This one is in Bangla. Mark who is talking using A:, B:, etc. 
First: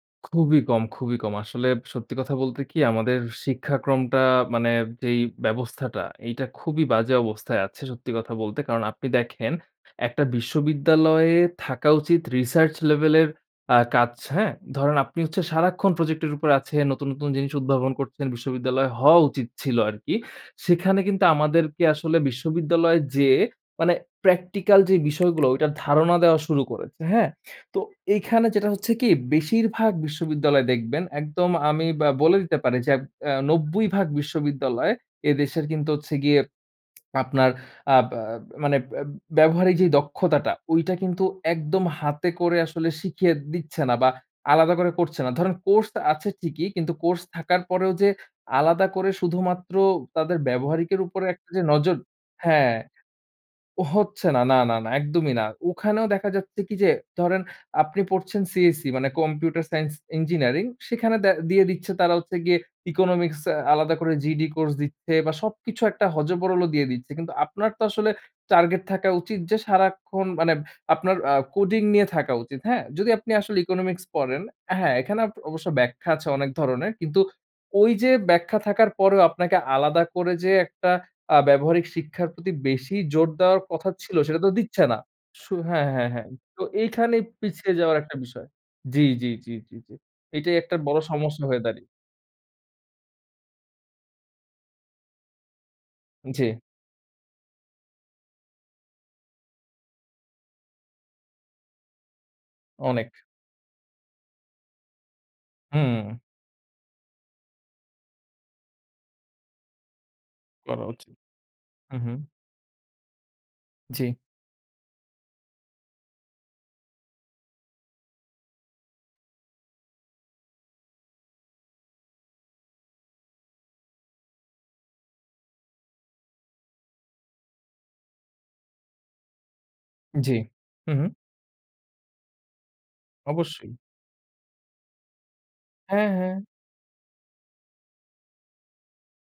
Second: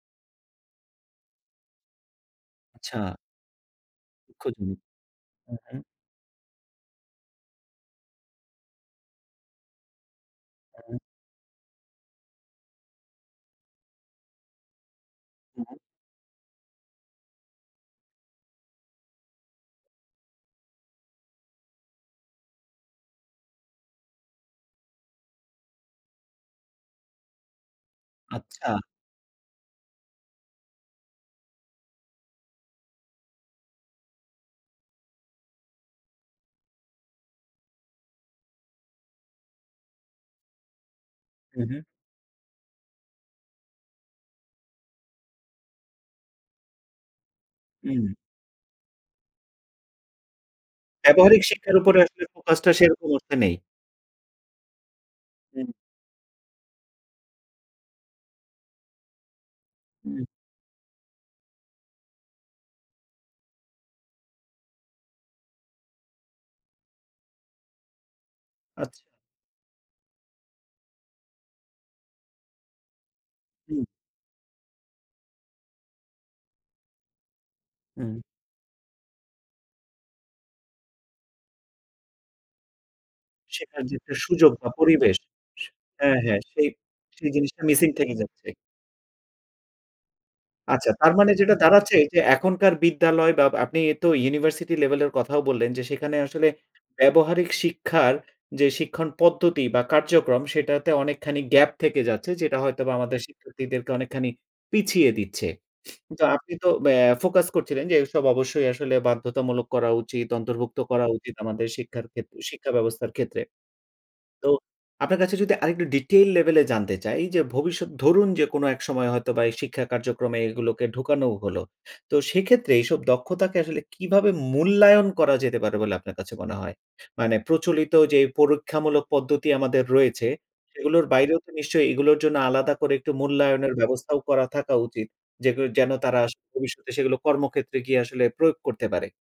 A: খুবই কম, খুবই কম। আসলে সত্যি কথা বলতে কি?
B: আচ্ছা।
A: আমাদের শিক্ষাক্রমটা মানে
B: [unintelligible]
A: যেই
B: হু, হু।
A: ব্যবস্থাটা, এইটা খুবই বাজে অবস্থায় আছে সত্যি কথা বলতে। কারণ আপনি দেখেন একটা
B: হুম।
A: বিশ্ববিদ্যালয়ে থাকা উচিত রিসার্চ লেভেল এর আ কাজ, হ্যাঁ? ধরেন আপনি হচ্ছে সারাক্ষণ প্রজেক্ট এর উপর আছেন, নতুন, নতুন জিনিস উদ্ভাবন করছেন। বিশ্ববিদ্যালয় হওয়া উচিত ছিল আরকি। সেখানে কিন্তু আমাদেরকে আসলে বিশ্ববিদ্যালয় যেয়ে মানে, প্র্যাকটিক্যাল যে বিষয়গুলো ধারণা দেওয়া শুরু করেছে। হ্যাঁ? তো এখানে যেটা
B: আচ্ছা।
A: হচ্ছে কি? বেশিরভাগ বিশ্ববিদ্যালয় দেখবেন একদম আমি আ বলে দিতে পারি যে অ ৯০ ভাগ বিশ্ববিদ্যালয়, এ দেশের কিন্তু হচ্ছে গিয়ে আপনার আব আ মানে ব্য ব্যবহারিক যে দক্ষতাটা, ওইটা কিন্তু
B: হু, হু।
A: একদম হাতে করে আসলে শিখিয়ে দিচ্ছে না বা আলাদা করে করছে না। ধরেন কোর্স আছে ঠিকই, কিন্তু কোর্স থাকার পরেও যে
B: হুম।
A: আলাদা করে শুধুমাত্র তাদের ব্যবহারিকের উপরে
B: ব্যবহারিক
A: একটা যে
B: শিক্ষার
A: নজর
B: উপরে আসলে ফোকাস টা
A: হ্যাঁ।
B: সেরকম অর্থে নেই।
A: হচ্ছে না, না না না, একদমই না।
B: হুম।
A: ওখানেও দেখা যাচ্ছে কি? যে, ধরেন আপনি পড়ছেন CSE মানে কম্পিউটার সাইন্স
B: হুম।
A: ইঞ্জিনিয়ারিং সেখানে দে দিয়ে দিচ্ছে তারা হচ্ছে গিয়ে ইকোনমিক্স আলাদা করে GED কোর্স দিচ্ছে বা সবকিছু একটা হযবরল দিয়ে দিচ্ছে। কিন্তু আপনার তো আসলে টার্গেট
B: আচ্ছা।
A: থাকা উচিত যে, সারাক্ষণ মানে আপনার আ কোডিং নিয়ে থাকা উচিত। হ্যাঁ? যদি আপনি আসলে
B: হুম।
A: ইকোনমিক্স পড়েন, হ্যাঁ, এখানে আব অবশ্য ব্যাখ্যা আছে অনেক ধরনের। কিন্তু ওই যে
B: হুম।
A: ব্যাখ্যা থাকার পরেও আপনাকে আলাদা করে যে একটা আ ব্যবহারিক শিক্ষার প্রতি বেশি জোর দেওয়ার
B: শেখার
A: কথা
B: যে একটা
A: ছিল সেটা তো
B: সুযোগ বা
A: দিচ্ছে না।
B: পরিবেশ।
A: সু
B: স
A: হ্যাঁ, হ্যাঁ,
B: হ্যাঁ,
A: হ্যাঁ।
B: হ্যাঁ
A: তো
B: সেই,
A: এইখানেই
B: সেই জিনিসটা
A: পিছিয়ে
B: মিসিং
A: যাওয়ার একটা
B: থেকেই যাচ্ছে।
A: বিষয় জি, জি, জি, জি, জি। এটাই একটা
B: আচ্ছা
A: বড়
B: তার মানে
A: সমস্যা
B: যেটা
A: হয়ে দাঁড়িয়ে
B: দাঁড়াচ্ছে যে এখনকার বিদ্যালয় বা আপনি তো ইউনিভার্সিটি লেভেলের কথাও বললেন যে, সেখানে
A: জি।
B: আসলে ব্যবহারিক শিক্ষার যে শিক্ষণ পদ্ধতি বা কার্যক্রম। সেটাতে অনেকখানি গ্যাপ থেকে যাচ্ছে। যেটা হয়তোবা
A: অনেক।
B: আমাদের শিক্ষার্থীদেরকে অনেকখানি পিছিয়ে দিচ্ছে।
A: হুম।
B: তো আপনি তো ব্যা ফোকাস করছিলেন যে এসব অবশ্যই আসলে বাধ্যতামূলক করা উচিত, অন্তর্ভুক্ত
A: করা
B: করা
A: উচিত।
B: উচিত, আমাদের
A: হু,
B: শিক্ষার
A: হু।
B: ক্ষেত্রে শিক্ষা ব্যবস্থার ক্ষেত্রে।
A: জি।
B: তো আপনার কাছে যদি আরেকটু ডিটেইল লেভেলে জানতে চাই যে ভবিষ্যৎ ধরুন যে কোনো এক সময় হয়তো বা এই শিক্ষা কার্যক্রমে এগুলোকে ঢুকানো হলো। তো সেক্ষেত্রে এসব দক্ষতাকে আসলে কিভাবে মূল্যায়ন করা যেতে পারে বলে আপনার কাছে মনে হয়? মানে প্রচলিত যে পরীক্ষামূলক পদ্ধতি আমাদের রয়েছে,
A: জি। হু,
B: সেগুলোর
A: হু।
B: বাইরেও তো নিশ্চয়ই এগুলোর জন্য আলাদা করে একটু
A: অবশ্যই।
B: মূল্যায়নের ব্যবস্থাও করা থাকা উচিত। যেগুলো যেন
A: হ্যাঁ,
B: তারা
A: হ্যাঁ।
B: ভবিষ্যতে সেগুলো কর্মক্ষেত্রে গিয়ে আসলে প্রয়োগ করতে পারে।